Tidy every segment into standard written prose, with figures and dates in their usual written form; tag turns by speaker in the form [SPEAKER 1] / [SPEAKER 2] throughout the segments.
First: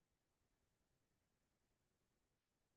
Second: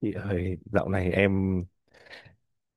[SPEAKER 1] Chị ơi, dạo này em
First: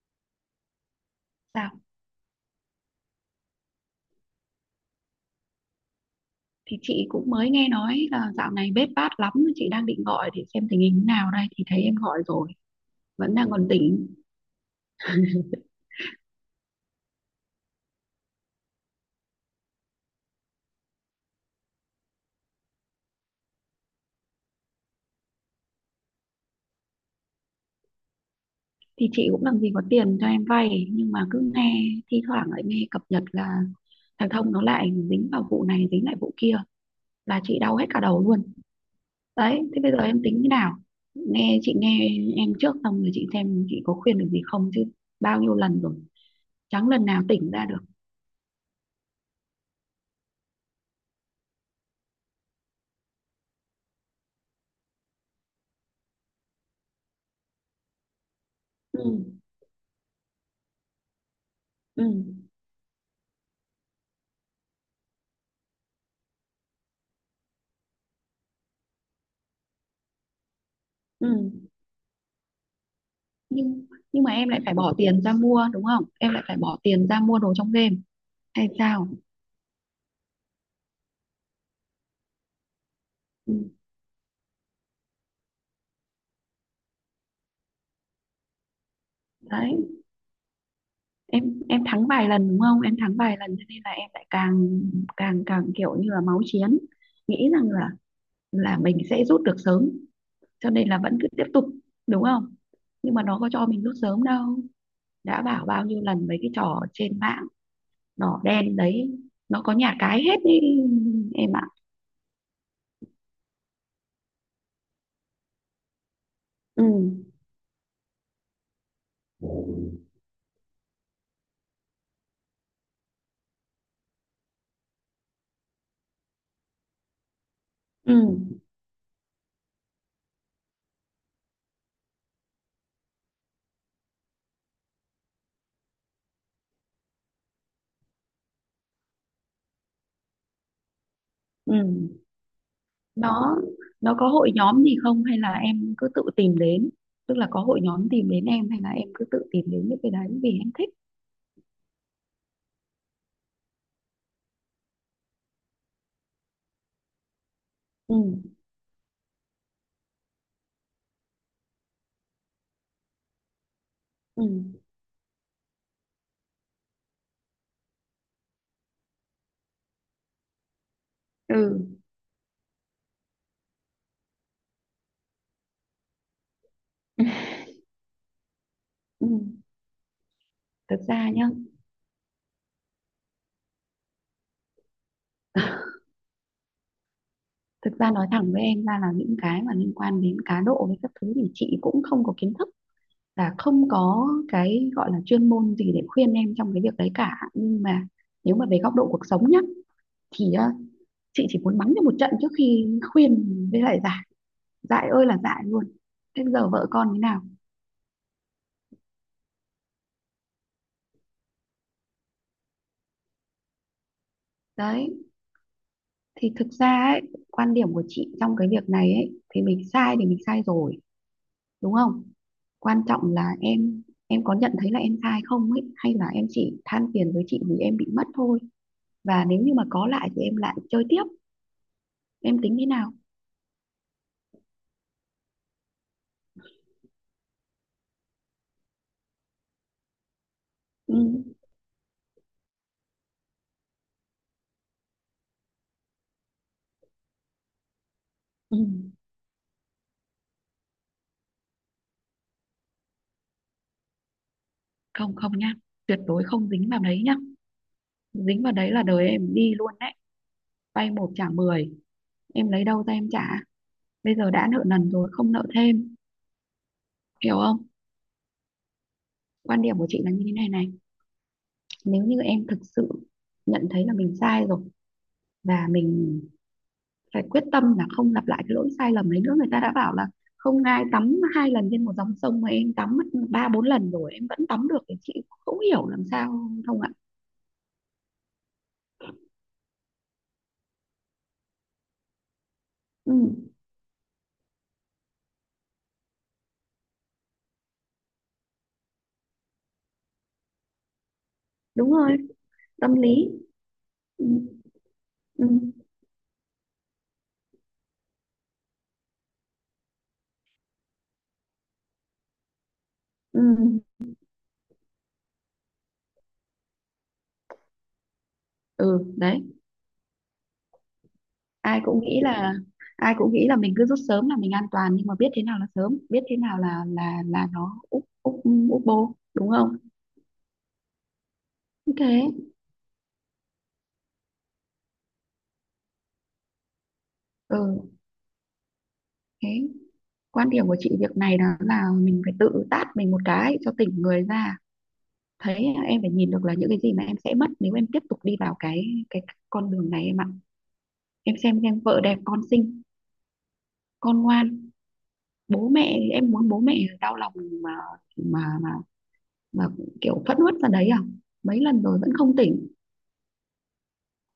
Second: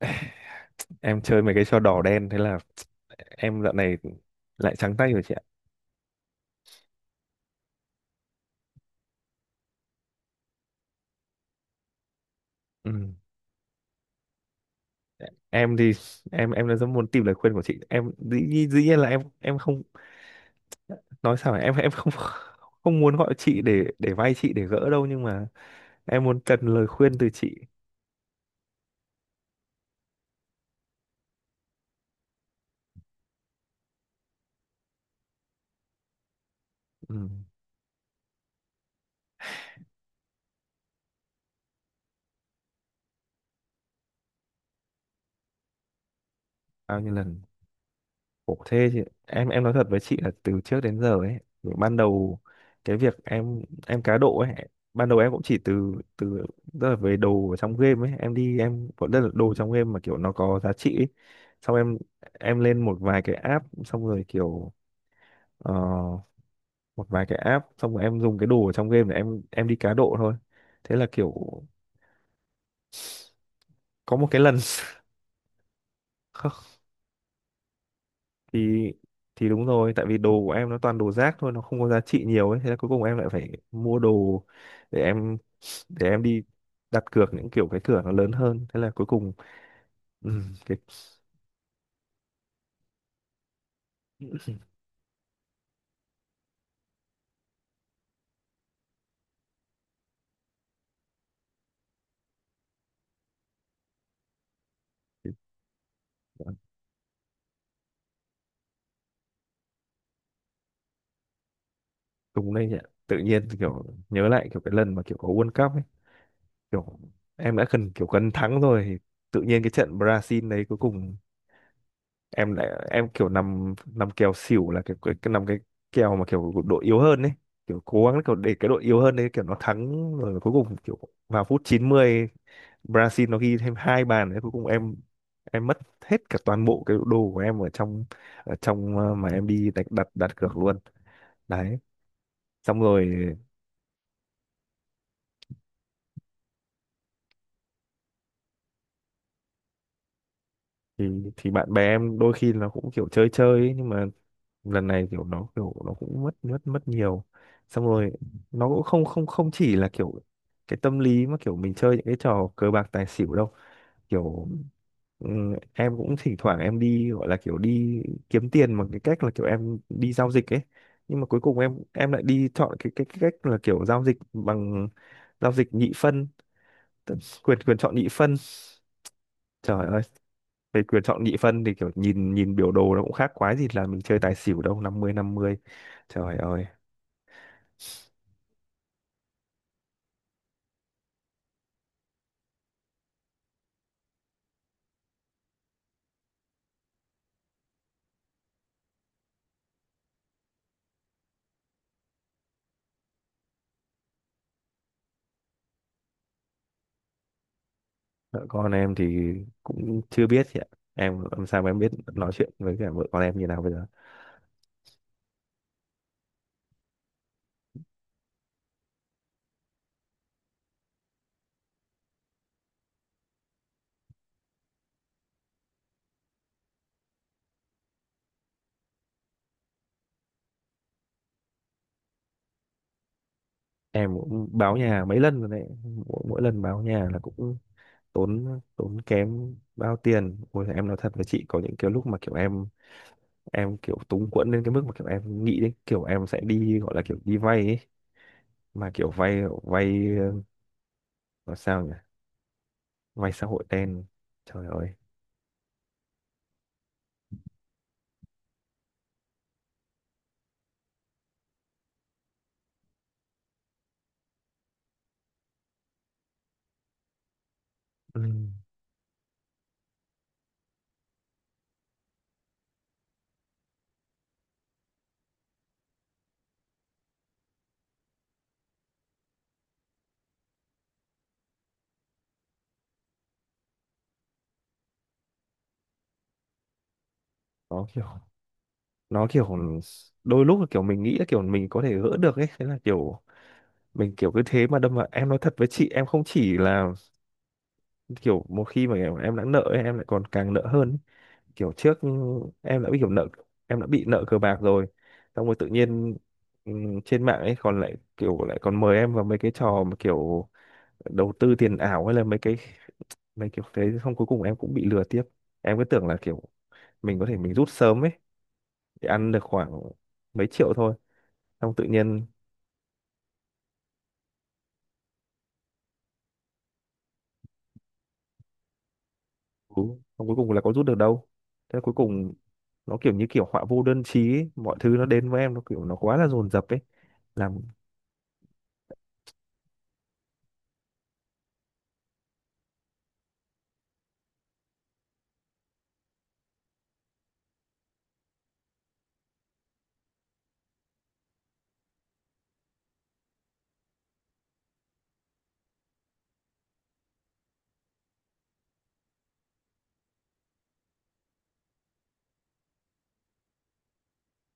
[SPEAKER 1] em chơi mấy cái
[SPEAKER 2] Dạ,
[SPEAKER 1] trò đỏ đen thế là em dạo này lại trắng tay rồi chị ạ.
[SPEAKER 2] thì chị cũng mới nghe nói là dạo này bết bát lắm, chị đang định gọi để xem tình hình thế nào đây thì thấy em gọi rồi,
[SPEAKER 1] Ừ.
[SPEAKER 2] vẫn đang còn tỉnh.
[SPEAKER 1] Em thì em rất muốn tìm lời khuyên của chị. Dĩ nhiên là em không nói sao phải, em không không muốn gọi chị để vay chị để gỡ đâu, nhưng mà em muốn cần lời khuyên từ chị.
[SPEAKER 2] Thì chị cũng làm gì có tiền cho em vay nhưng mà cứ nghe thi thoảng lại nghe cập nhật là thằng Thông nó lại dính vào vụ này dính lại vụ kia
[SPEAKER 1] Ừ.
[SPEAKER 2] là chị đau hết cả đầu luôn. Đấy, thế bây giờ em tính như nào? Nghe chị nghe em trước xong rồi chị xem chị có khuyên được gì không chứ bao nhiêu lần rồi, chẳng
[SPEAKER 1] Bao
[SPEAKER 2] lần
[SPEAKER 1] nhiêu
[SPEAKER 2] nào
[SPEAKER 1] lần?
[SPEAKER 2] tỉnh ra được.
[SPEAKER 1] Ủa thế thì em nói thật với chị là từ trước đến giờ ấy, ban đầu cái việc em cá độ ấy, ban đầu em cũng chỉ từ từ, tức là về đồ ở trong game ấy, em đi em
[SPEAKER 2] Ừ,
[SPEAKER 1] vẫn rất là đồ trong game mà kiểu nó có giá trị ấy. Xong
[SPEAKER 2] ừ,
[SPEAKER 1] em lên một vài cái app, xong rồi kiểu ờ, một vài cái app xong rồi em dùng cái đồ ở trong game để em đi cá độ thôi. Thế là
[SPEAKER 2] ừ.
[SPEAKER 1] kiểu
[SPEAKER 2] nhưng
[SPEAKER 1] có
[SPEAKER 2] nhưng
[SPEAKER 1] một
[SPEAKER 2] mà
[SPEAKER 1] cái
[SPEAKER 2] em
[SPEAKER 1] lần
[SPEAKER 2] lại phải bỏ tiền ra mua, đúng không? Em lại phải bỏ tiền ra mua đồ trong game hay
[SPEAKER 1] thì
[SPEAKER 2] sao?
[SPEAKER 1] thì đúng rồi, tại vì đồ của em nó toàn đồ rác thôi, nó không có giá trị nhiều ấy, thế là cuối cùng em lại phải
[SPEAKER 2] Ừ,
[SPEAKER 1] mua đồ để em để em đi đặt cược những kiểu cái cửa nó lớn hơn, thế là cuối cùng
[SPEAKER 2] đấy.
[SPEAKER 1] ừ, cái
[SPEAKER 2] Em thắng vài lần đúng không? Em thắng vài lần cho nên là em lại càng càng càng kiểu như là máu chiến, nghĩ rằng là mình sẽ rút được sớm cho nên là vẫn cứ tiếp tục, đúng không? Nhưng mà nó có cho mình rút sớm đâu. Đã bảo bao nhiêu lần mấy cái
[SPEAKER 1] cái-
[SPEAKER 2] trò trên mạng đỏ đen đấy, nó có nhà cái hết đi em ạ.
[SPEAKER 1] đúng đây nhỉ, tự nhiên kiểu nhớ lại kiểu cái lần mà kiểu có World Cup ấy,
[SPEAKER 2] Ừ,
[SPEAKER 1] kiểu em đã cần kiểu cần thắng rồi, thì tự nhiên cái trận Brazil đấy cuối cùng em lại em kiểu nằm nằm kèo xỉu là cái nằm cái kèo mà kiểu đội yếu hơn ấy, kiểu cố
[SPEAKER 2] ừ,
[SPEAKER 1] gắng kiểu để cái đội yếu hơn đấy kiểu nó thắng, rồi cuối cùng kiểu vào phút 90, Brazil nó ghi thêm hai bàn đấy, cuối cùng em mất hết cả toàn bộ cái đồ của em ở trong mà em đi đặt đặt đặt cược luôn
[SPEAKER 2] ừ.
[SPEAKER 1] đấy, xong rồi
[SPEAKER 2] Nó nó có hội nhóm gì không hay là em cứ tự tìm đến? Tức là có hội nhóm tìm đến em hay là em cứ tự tìm đến những cái đấy vì em thích?
[SPEAKER 1] thì thì bạn bè em đôi khi nó cũng kiểu chơi chơi ấy, nhưng mà lần này kiểu nó cũng mất mất mất nhiều, xong rồi
[SPEAKER 2] Ừ,
[SPEAKER 1] nó cũng không không không chỉ là kiểu cái tâm lý mà kiểu mình chơi những cái trò cờ bạc tài xỉu đâu kiểu
[SPEAKER 2] ừ,
[SPEAKER 1] em cũng thỉnh thoảng em đi gọi là kiểu đi kiếm tiền bằng cái cách là kiểu em đi giao dịch ấy, nhưng mà cuối
[SPEAKER 2] ừ,
[SPEAKER 1] cùng em lại đi chọn cái cách là kiểu giao dịch bằng giao dịch nhị phân, tức quyền quyền chọn nhị phân.
[SPEAKER 2] ừ.
[SPEAKER 1] Trời ơi, về
[SPEAKER 2] Thực
[SPEAKER 1] quyền chọn
[SPEAKER 2] ra
[SPEAKER 1] nhị
[SPEAKER 2] nhá,
[SPEAKER 1] phân thì kiểu nhìn nhìn biểu đồ nó cũng khác quái gì là mình chơi tài xỉu đâu, 50-50. Trời ơi,
[SPEAKER 2] thực ra nói thẳng với em ra là những cái mà liên quan đến cá độ với các thứ thì chị cũng không có kiến thức, là không có cái gọi là chuyên môn gì để khuyên em trong cái việc đấy cả. Nhưng mà nếu mà về góc độ cuộc sống nhá, thì chị chỉ muốn mắng cho một trận trước khi khuyên với lại giải. Dại ơi là dại luôn. Thế giờ vợ con thế nào?
[SPEAKER 1] vợ con em thì cũng chưa biết chị ạ, em làm sao mà em biết nói chuyện với cả vợ con em như nào bây giờ.
[SPEAKER 2] Đấy, thì thực ra ấy, quan điểm của chị trong cái việc này ấy thì mình sai rồi, đúng không? Quan trọng là em có nhận thấy là em sai không ấy, hay là em chỉ than phiền với chị vì em bị mất thôi. Và nếu như mà có lại thì em lại chơi tiếp. Em tính thế nào?
[SPEAKER 1] Em cũng báo nhà mấy lần rồi đấy, mỗi lần báo nhà là cũng tốn tốn kém bao tiền, ôi em nói thật
[SPEAKER 2] Ừ,
[SPEAKER 1] với chị có những cái lúc mà kiểu em kiểu túng quẫn đến cái mức mà kiểu em nghĩ đến kiểu em sẽ đi gọi là kiểu đi vay ấy,
[SPEAKER 2] ừ.
[SPEAKER 1] mà kiểu vay vay nói sao nhỉ? Vay xã hội đen. Trời ơi.
[SPEAKER 2] Không không nhá, tuyệt đối không dính vào đấy nhá. Dính vào đấy là đời em đi luôn đấy. Vay một trả mười, em lấy đâu ra em trả? Bây giờ đã nợ nần rồi, không nợ thêm, hiểu không?
[SPEAKER 1] Ừ.
[SPEAKER 2] Quan điểm của chị là như thế này này. Nếu như em thực sự nhận thấy là mình sai rồi, và mình phải quyết tâm là không lặp lại cái lỗi sai lầm đấy nữa. Người ta đã bảo là không ai tắm hai lần trên một dòng sông mà em tắm mất 3 4 lần rồi em vẫn tắm được thì chị không hiểu làm sao, không ạ?
[SPEAKER 1] Nó kiểu nó kiểu đôi lúc là kiểu mình nghĩ là kiểu mình có thể gỡ được ấy, thế là kiểu
[SPEAKER 2] Ừ,
[SPEAKER 1] mình kiểu cứ thế mà đâm vào, em nói thật với chị em không chỉ là kiểu một khi mà em đã nợ ấy, em lại còn càng nợ hơn ấy. Kiểu trước
[SPEAKER 2] đúng rồi.
[SPEAKER 1] em đã bị kiểu
[SPEAKER 2] Tâm
[SPEAKER 1] nợ,
[SPEAKER 2] lý.
[SPEAKER 1] em đã bị nợ cờ
[SPEAKER 2] Ừ,
[SPEAKER 1] bạc rồi, xong rồi tự
[SPEAKER 2] ừ,
[SPEAKER 1] nhiên trên mạng ấy còn lại kiểu lại còn mời em vào mấy cái trò mà kiểu đầu tư tiền ảo hay là mấy cái mấy
[SPEAKER 2] ừ,
[SPEAKER 1] kiểu thế, xong cuối cùng em cũng bị lừa tiếp, em cứ tưởng là kiểu mình có thể mình rút sớm ấy, thì
[SPEAKER 2] ừ.
[SPEAKER 1] ăn được
[SPEAKER 2] Đấy,
[SPEAKER 1] khoảng mấy triệu thôi, xong tự
[SPEAKER 2] ai cũng
[SPEAKER 1] nhiên
[SPEAKER 2] nghĩ là ai cũng nghĩ là mình cứ rút sớm là mình an toàn nhưng mà biết thế nào là sớm, biết thế nào là nó úp úp úp bô, đúng
[SPEAKER 1] ừ,
[SPEAKER 2] không,
[SPEAKER 1] xong cuối cùng là có rút được đâu, thế là cuối
[SPEAKER 2] như
[SPEAKER 1] cùng
[SPEAKER 2] thế.
[SPEAKER 1] nó kiểu như kiểu họa vô đơn chí ấy. Mọi thứ nó đến với em nó kiểu nó quá là dồn dập ấy, làm.
[SPEAKER 2] Ừ. Thế quan điểm của chị việc này đó là mình phải tự tát mình một cái cho tỉnh người ra. Thấy em phải nhìn được là những cái gì mà em sẽ mất nếu em tiếp tục đi vào cái con đường này em ạ. Em xem, vợ đẹp con xinh, con ngoan. Bố mẹ em muốn bố mẹ đau lòng mà mà mà, mà kiểu phẫn uất ra đấy à? Mấy lần rồi vẫn không tỉnh.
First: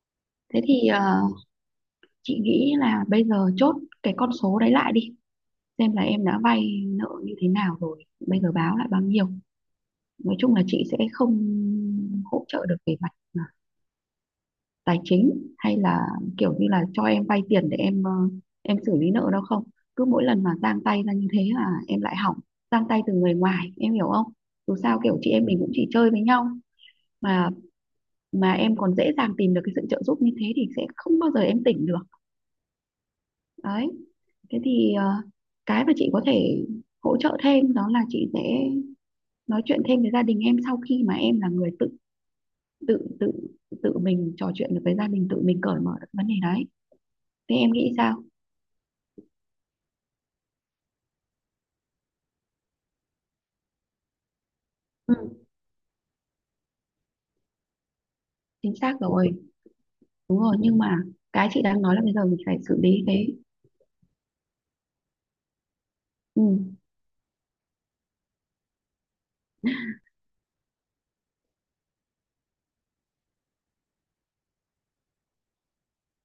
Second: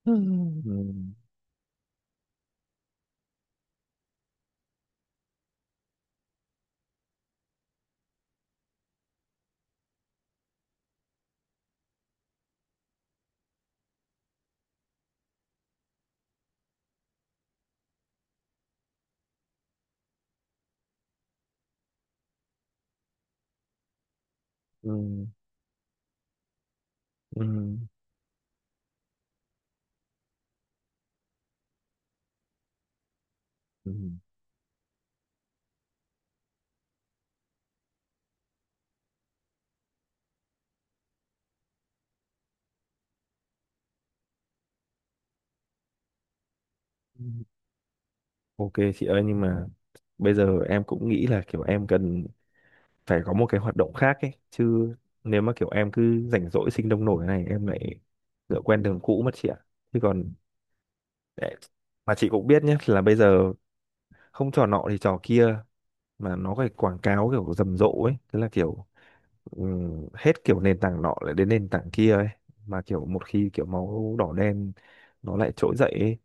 [SPEAKER 1] Ừ.
[SPEAKER 2] Thế thì
[SPEAKER 1] Ừ,
[SPEAKER 2] chị nghĩ là bây giờ chốt cái con số đấy lại đi, xem là em đã vay nợ như thế nào rồi, bây giờ báo lại bao nhiêu. Nói chung là chị sẽ không hỗ trợ được về mặt tài chính hay là kiểu như là cho em vay tiền để em em xử lý nợ đâu không. Cứ mỗi lần mà giang tay ra như thế là em lại hỏng. Giang tay từ người ngoài, em hiểu không? Dù sao kiểu
[SPEAKER 1] ừ,
[SPEAKER 2] chị em mình cũng chỉ chơi với nhau mà mà em còn dễ dàng tìm được cái sự trợ giúp như thế thì sẽ không bao giờ em tỉnh được. Đấy.
[SPEAKER 1] ừ,
[SPEAKER 2] Thế thì cái mà chị có thể hỗ trợ thêm đó là chị sẽ nói chuyện thêm với gia đình em sau khi mà em là người tự tự tự tự mình trò chuyện được với gia đình, tự mình cởi mở được vấn đề đấy.
[SPEAKER 1] ừ.
[SPEAKER 2] Thế em nghĩ sao?
[SPEAKER 1] Ok chị ơi, nhưng mà bây giờ em cũng nghĩ là kiểu em cần phải có một cái hoạt động khác ấy chứ,
[SPEAKER 2] Ừ,
[SPEAKER 1] nếu mà kiểu em cứ rảnh rỗi sinh đông nổi này em lại ngựa
[SPEAKER 2] chính
[SPEAKER 1] quen
[SPEAKER 2] xác
[SPEAKER 1] đường cũ
[SPEAKER 2] rồi.
[SPEAKER 1] mất chị ạ. Chứ còn
[SPEAKER 2] Đúng rồi, nhưng mà cái
[SPEAKER 1] để
[SPEAKER 2] chị đang nói là bây
[SPEAKER 1] mà
[SPEAKER 2] giờ
[SPEAKER 1] chị
[SPEAKER 2] mình
[SPEAKER 1] cũng
[SPEAKER 2] phải
[SPEAKER 1] biết
[SPEAKER 2] xử
[SPEAKER 1] nhé
[SPEAKER 2] lý
[SPEAKER 1] là bây
[SPEAKER 2] cái.
[SPEAKER 1] giờ không trò nọ thì trò kia, mà
[SPEAKER 2] Ừ,
[SPEAKER 1] nó phải quảng cáo kiểu rầm rộ ấy, thế là kiểu hết kiểu nền tảng nọ lại đến nền tảng kia ấy, mà kiểu một khi kiểu máu đỏ đen nó lại trỗi dậy ấy,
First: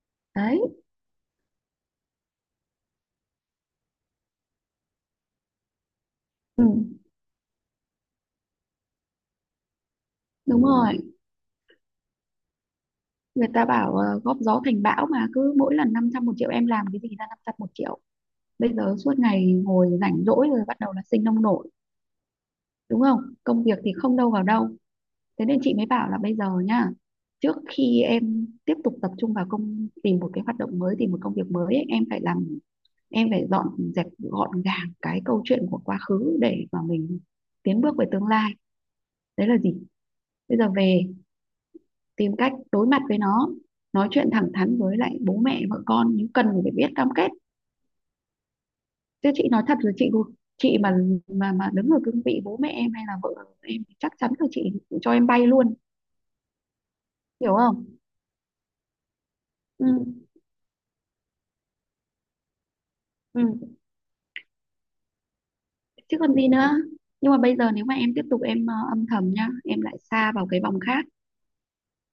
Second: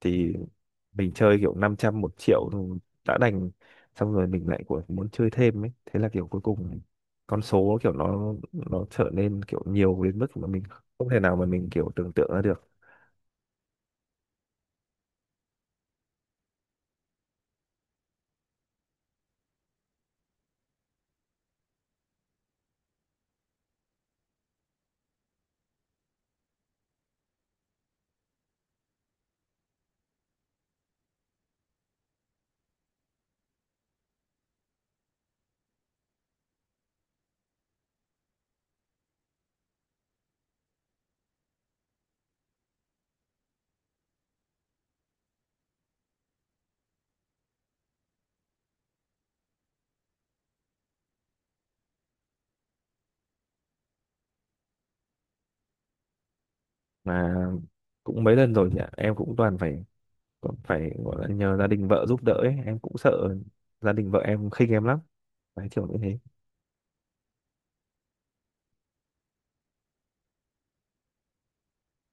[SPEAKER 1] thì
[SPEAKER 2] đấy.
[SPEAKER 1] mình chơi kiểu 500 1 triệu rồi đã đành, xong rồi mình lại của muốn chơi thêm ấy, thế là kiểu cuối
[SPEAKER 2] Ừ,
[SPEAKER 1] cùng con số kiểu nó trở nên kiểu nhiều đến mức mà mình
[SPEAKER 2] đúng rồi.
[SPEAKER 1] không thể nào mà mình kiểu tưởng tượng ra được
[SPEAKER 2] Người ta bảo góp gió thành bão mà cứ mỗi lần 500 một triệu, em làm cái gì ra 500 một triệu? Bây giờ suốt ngày ngồi rảnh rỗi rồi bắt đầu là sinh nông nổi, đúng không? Công việc thì không đâu vào đâu. Thế nên chị mới bảo là bây giờ nhá, trước khi em tiếp tục tập trung vào tìm một cái hoạt động mới, tìm một công việc mới ấy, em phải làm, em phải dọn dẹp gọn gàng cái câu chuyện của quá khứ để mà mình tiến bước về tương lai. Đấy là gì? Bây giờ về tìm cách đối mặt với nó, nói chuyện thẳng thắn với lại bố mẹ vợ con nhưng cần phải biết cam kết. Chứ chị nói thật rồi, chị mà đứng ở cương vị bố mẹ em hay là vợ em thì chắc chắn là chị cho em bay luôn,
[SPEAKER 1] mà.
[SPEAKER 2] hiểu không?
[SPEAKER 1] Cũng mấy lần rồi nhỉ, em cũng toàn phải
[SPEAKER 2] Ừ,
[SPEAKER 1] còn phải gọi là nhờ gia đình vợ giúp đỡ ấy. Em cũng sợ
[SPEAKER 2] ừ.
[SPEAKER 1] gia đình vợ em khinh em lắm, đấy kiểu như
[SPEAKER 2] Chứ
[SPEAKER 1] thế.
[SPEAKER 2] còn gì nữa. Nhưng mà bây giờ nếu mà em tiếp tục em âm thầm nhá, em lại xa vào cái vòng khác.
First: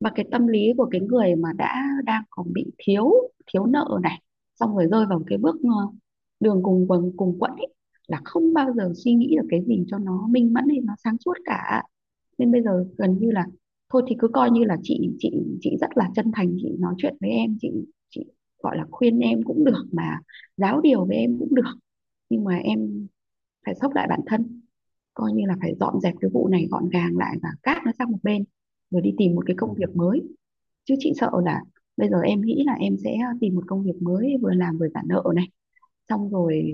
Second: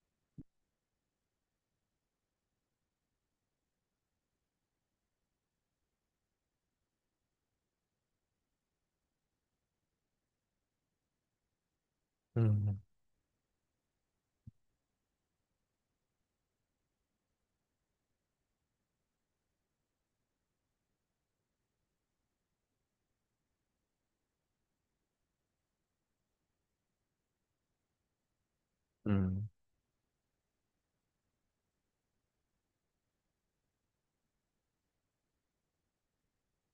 [SPEAKER 2] Và cái tâm lý của cái người mà đã đang còn bị thiếu thiếu nợ này xong rồi rơi vào cái bước đường cùng cùng quẫn ấy là không bao giờ suy nghĩ được cái gì cho nó minh mẫn hay nó sáng suốt cả. Nên bây
[SPEAKER 1] Ừ,
[SPEAKER 2] giờ gần như là thôi thì cứ coi như là chị rất là chân thành chị nói chuyện với em. Chị gọi là khuyên em cũng được mà giáo điều với em cũng được. Nhưng mà em phải xốc lại bản thân, coi như là phải dọn dẹp cái vụ này gọn gàng lại và cát nó sang một bên rồi
[SPEAKER 1] ừ,
[SPEAKER 2] đi tìm một cái công việc mới. Chứ chị sợ là bây giờ em nghĩ là em sẽ tìm một công việc mới vừa làm vừa trả nợ này, xong rồi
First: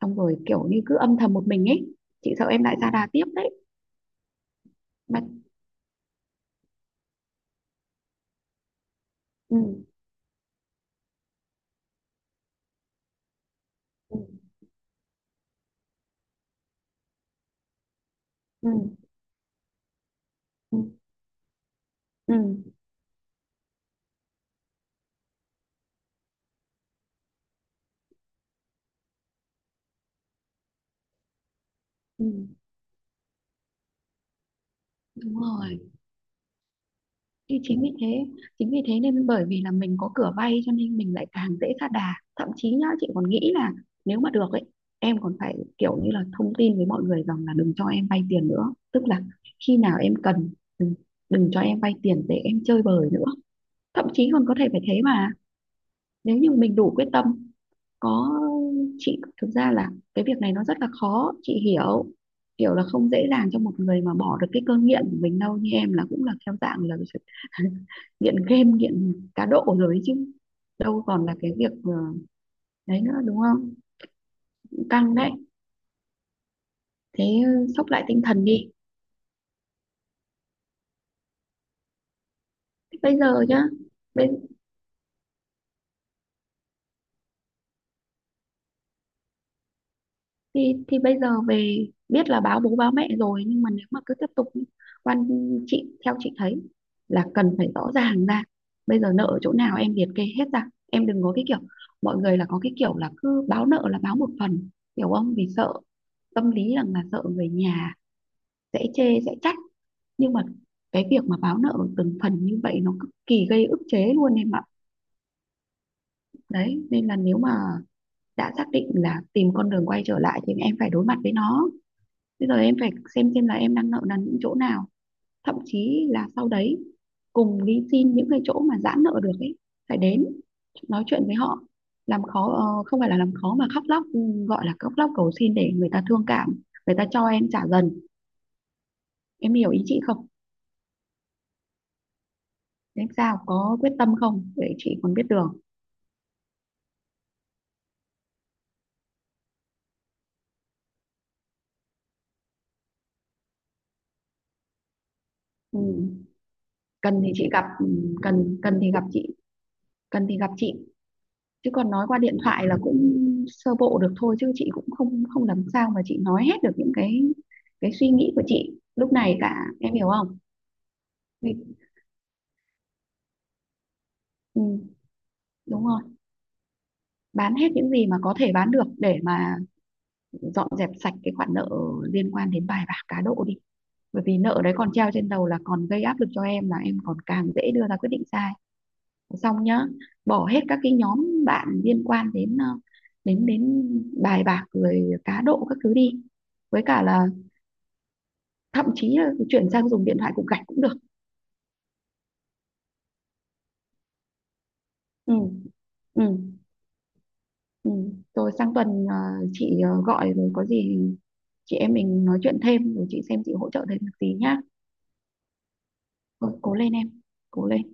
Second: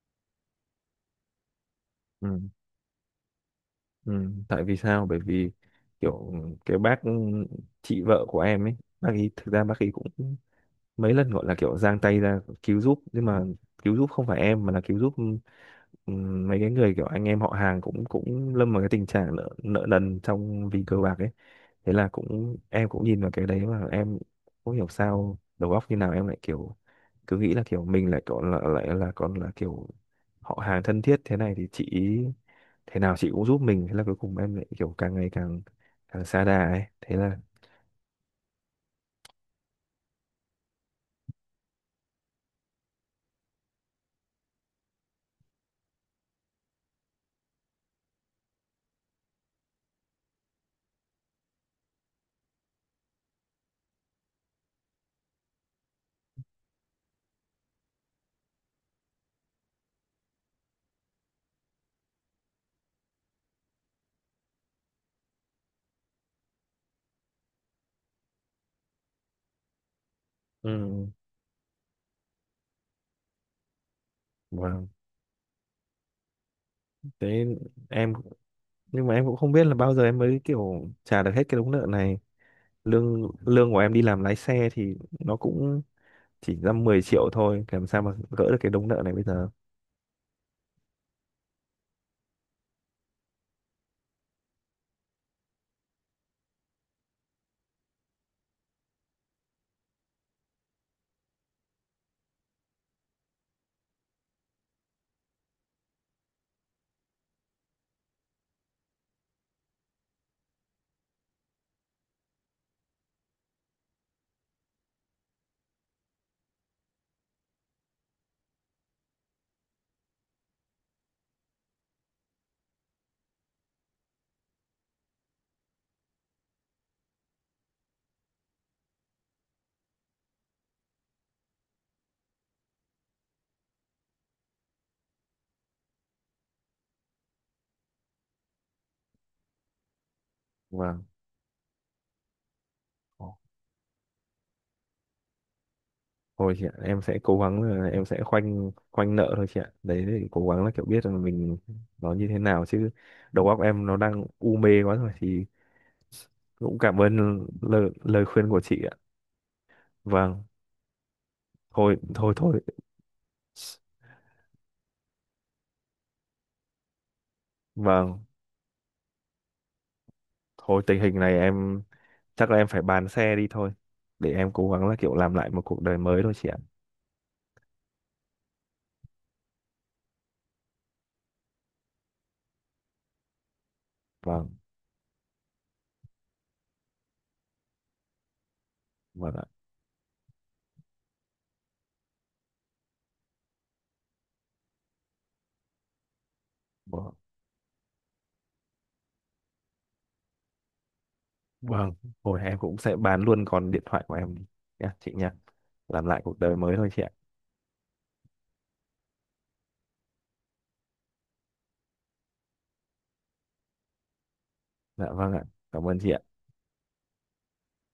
[SPEAKER 2] xong rồi kiểu như cứ âm thầm một mình ấy. Chị
[SPEAKER 1] ừ,
[SPEAKER 2] sợ em lại ra đà tiếp đấy.
[SPEAKER 1] ừ. Tại vì sao, bởi
[SPEAKER 2] Mà.
[SPEAKER 1] vì kiểu cái bác chị vợ của em ấy, bác ấy thực
[SPEAKER 2] Ừ,
[SPEAKER 1] ra bác ấy cũng mấy lần gọi là kiểu giang tay ra cứu giúp, nhưng mà cứu giúp
[SPEAKER 2] ừ,
[SPEAKER 1] không phải em mà là cứu giúp mấy cái người kiểu anh em họ hàng cũng cũng
[SPEAKER 2] ừ,
[SPEAKER 1] lâm vào cái tình trạng nợ nợ nần trong vì cờ
[SPEAKER 2] ừ,
[SPEAKER 1] bạc ấy, thế là
[SPEAKER 2] ừ,
[SPEAKER 1] cũng em cũng nhìn vào cái đấy mà em không hiểu sao đầu óc như nào em lại kiểu cứ nghĩ là kiểu mình lại còn là lại là còn là kiểu họ hàng thân thiết thế này thì chị
[SPEAKER 2] ừ,
[SPEAKER 1] ý thế nào chị cũng giúp mình, thế là cuối cùng em lại kiểu càng ngày
[SPEAKER 2] đúng
[SPEAKER 1] càng
[SPEAKER 2] rồi.
[SPEAKER 1] càng xa đà ấy, thế là
[SPEAKER 2] Thì chính vì thế nên bởi vì là mình có cửa vay cho nên mình lại càng dễ sa đà. Thậm chí nhá, chị còn nghĩ là nếu mà được ấy, em còn phải kiểu như là thông tin với mọi người rằng là đừng cho em vay tiền nữa. Tức là khi nào em cần, đừng, đừng cho em vay tiền để em chơi bời nữa. Thậm chí còn có thể phải thế mà. Nếu như mình đủ quyết tâm. Có. Chị thực ra là cái việc này nó rất là khó. Chị hiểu hiểu là không dễ dàng cho một người mà bỏ được cái cơn nghiện của mình đâu, như em là cũng là theo dạng là nghiện game nghiện cá độ rồi ấy chứ. Đâu
[SPEAKER 1] ừ.
[SPEAKER 2] còn là cái việc đấy nữa, đúng không?
[SPEAKER 1] Wow.
[SPEAKER 2] Căng đấy. Thế
[SPEAKER 1] Thế
[SPEAKER 2] sốc lại
[SPEAKER 1] em
[SPEAKER 2] tinh thần đi.
[SPEAKER 1] nhưng mà em cũng không biết là bao giờ em mới kiểu trả được hết cái đống nợ này.
[SPEAKER 2] Bây
[SPEAKER 1] lương
[SPEAKER 2] giờ chứ.
[SPEAKER 1] lương của em đi làm
[SPEAKER 2] bây
[SPEAKER 1] lái xe thì nó cũng chỉ ra 10 triệu thôi, làm sao mà gỡ được cái đống nợ này bây giờ.
[SPEAKER 2] thì bây giờ về biết là báo bố báo mẹ rồi nhưng mà nếu mà cứ tiếp tục ý, quan chị theo chị thấy là cần phải rõ ràng ra. Bây giờ nợ ở chỗ nào em liệt kê hết ra. Em đừng có cái kiểu mọi người là có cái kiểu là cứ báo nợ là báo một phần, hiểu không? Vì sợ tâm lý rằng là sợ người nhà sẽ chê sẽ trách. Nhưng mà cái việc mà báo nợ từng phần như vậy nó cực kỳ gây ức chế luôn em ạ. Đấy nên là nếu mà đã xác định là tìm con đường quay trở lại thì em phải đối mặt với nó. Bây giờ em phải xem là em đang nợ nần những chỗ nào, thậm chí là sau đấy cùng đi xin những cái chỗ mà giãn nợ được ấy, phải đến nói chuyện với họ. Làm khó, không phải là làm khó mà khóc lóc, gọi là khóc lóc cầu xin để người ta thương cảm, người ta cho em trả dần. Em hiểu ý chị không?
[SPEAKER 1] Vâng.
[SPEAKER 2] Em sao, có quyết tâm không để chị còn biết đường?
[SPEAKER 1] Thôi chị ạ, em sẽ cố gắng là em sẽ khoanh khoanh nợ thôi chị ạ, đấy thì cố gắng là kiểu biết là mình nó như thế nào chứ, đầu óc em nó đang u mê quá rồi thì
[SPEAKER 2] Ừ.
[SPEAKER 1] cũng cảm
[SPEAKER 2] Cần thì
[SPEAKER 1] ơn
[SPEAKER 2] chị gặp. Ừ,
[SPEAKER 1] lời khuyên
[SPEAKER 2] cần
[SPEAKER 1] của chị
[SPEAKER 2] cần thì
[SPEAKER 1] ạ.
[SPEAKER 2] gặp chị, cần thì
[SPEAKER 1] Vâng,
[SPEAKER 2] gặp chị. Chứ còn
[SPEAKER 1] thôi
[SPEAKER 2] nói qua
[SPEAKER 1] thôi
[SPEAKER 2] điện
[SPEAKER 1] thôi,
[SPEAKER 2] thoại là cũng sơ bộ được thôi chứ chị cũng không không làm sao mà chị nói hết được những cái suy
[SPEAKER 1] vâng.
[SPEAKER 2] nghĩ của chị lúc này cả, em hiểu không?
[SPEAKER 1] Thôi tình hình này
[SPEAKER 2] Vì-
[SPEAKER 1] em chắc là em phải bán xe đi thôi, để em
[SPEAKER 2] Ừ,
[SPEAKER 1] cố gắng là kiểu làm lại một cuộc
[SPEAKER 2] đúng
[SPEAKER 1] đời
[SPEAKER 2] rồi.
[SPEAKER 1] mới thôi chị ạ.
[SPEAKER 2] Bán hết những gì mà có thể bán được để mà dọn dẹp sạch cái khoản nợ liên quan đến bài bạc cá độ đi. Bởi vì
[SPEAKER 1] Vâng,
[SPEAKER 2] nợ đấy còn treo trên đầu là còn gây áp lực cho em, là em còn càng dễ đưa ra quyết định sai.
[SPEAKER 1] vâng ạ.
[SPEAKER 2] Xong nhá, bỏ hết các cái nhóm bạn liên quan đến ờ, đến đến bài bạc rồi cá độ các thứ đi. Với cả
[SPEAKER 1] Vâng,
[SPEAKER 2] là, thậm chí là chuyển sang dùng điện thoại cục gạch cũng được.
[SPEAKER 1] vâng. Hồi em cũng sẽ bán luôn con điện thoại của em đi. Nha, chị nha.
[SPEAKER 2] Ừ,
[SPEAKER 1] Làm lại
[SPEAKER 2] ừ,
[SPEAKER 1] cuộc đời mới thôi chị ạ.
[SPEAKER 2] ừ. Rồi sang tuần chị gọi rồi có gì chị em mình nói chuyện thêm rồi chị xem chị hỗ trợ thêm được gì nhá.
[SPEAKER 1] Dạ vâng ạ. Cảm ơn chị ạ.
[SPEAKER 2] Rồi cố lên em, cố lên.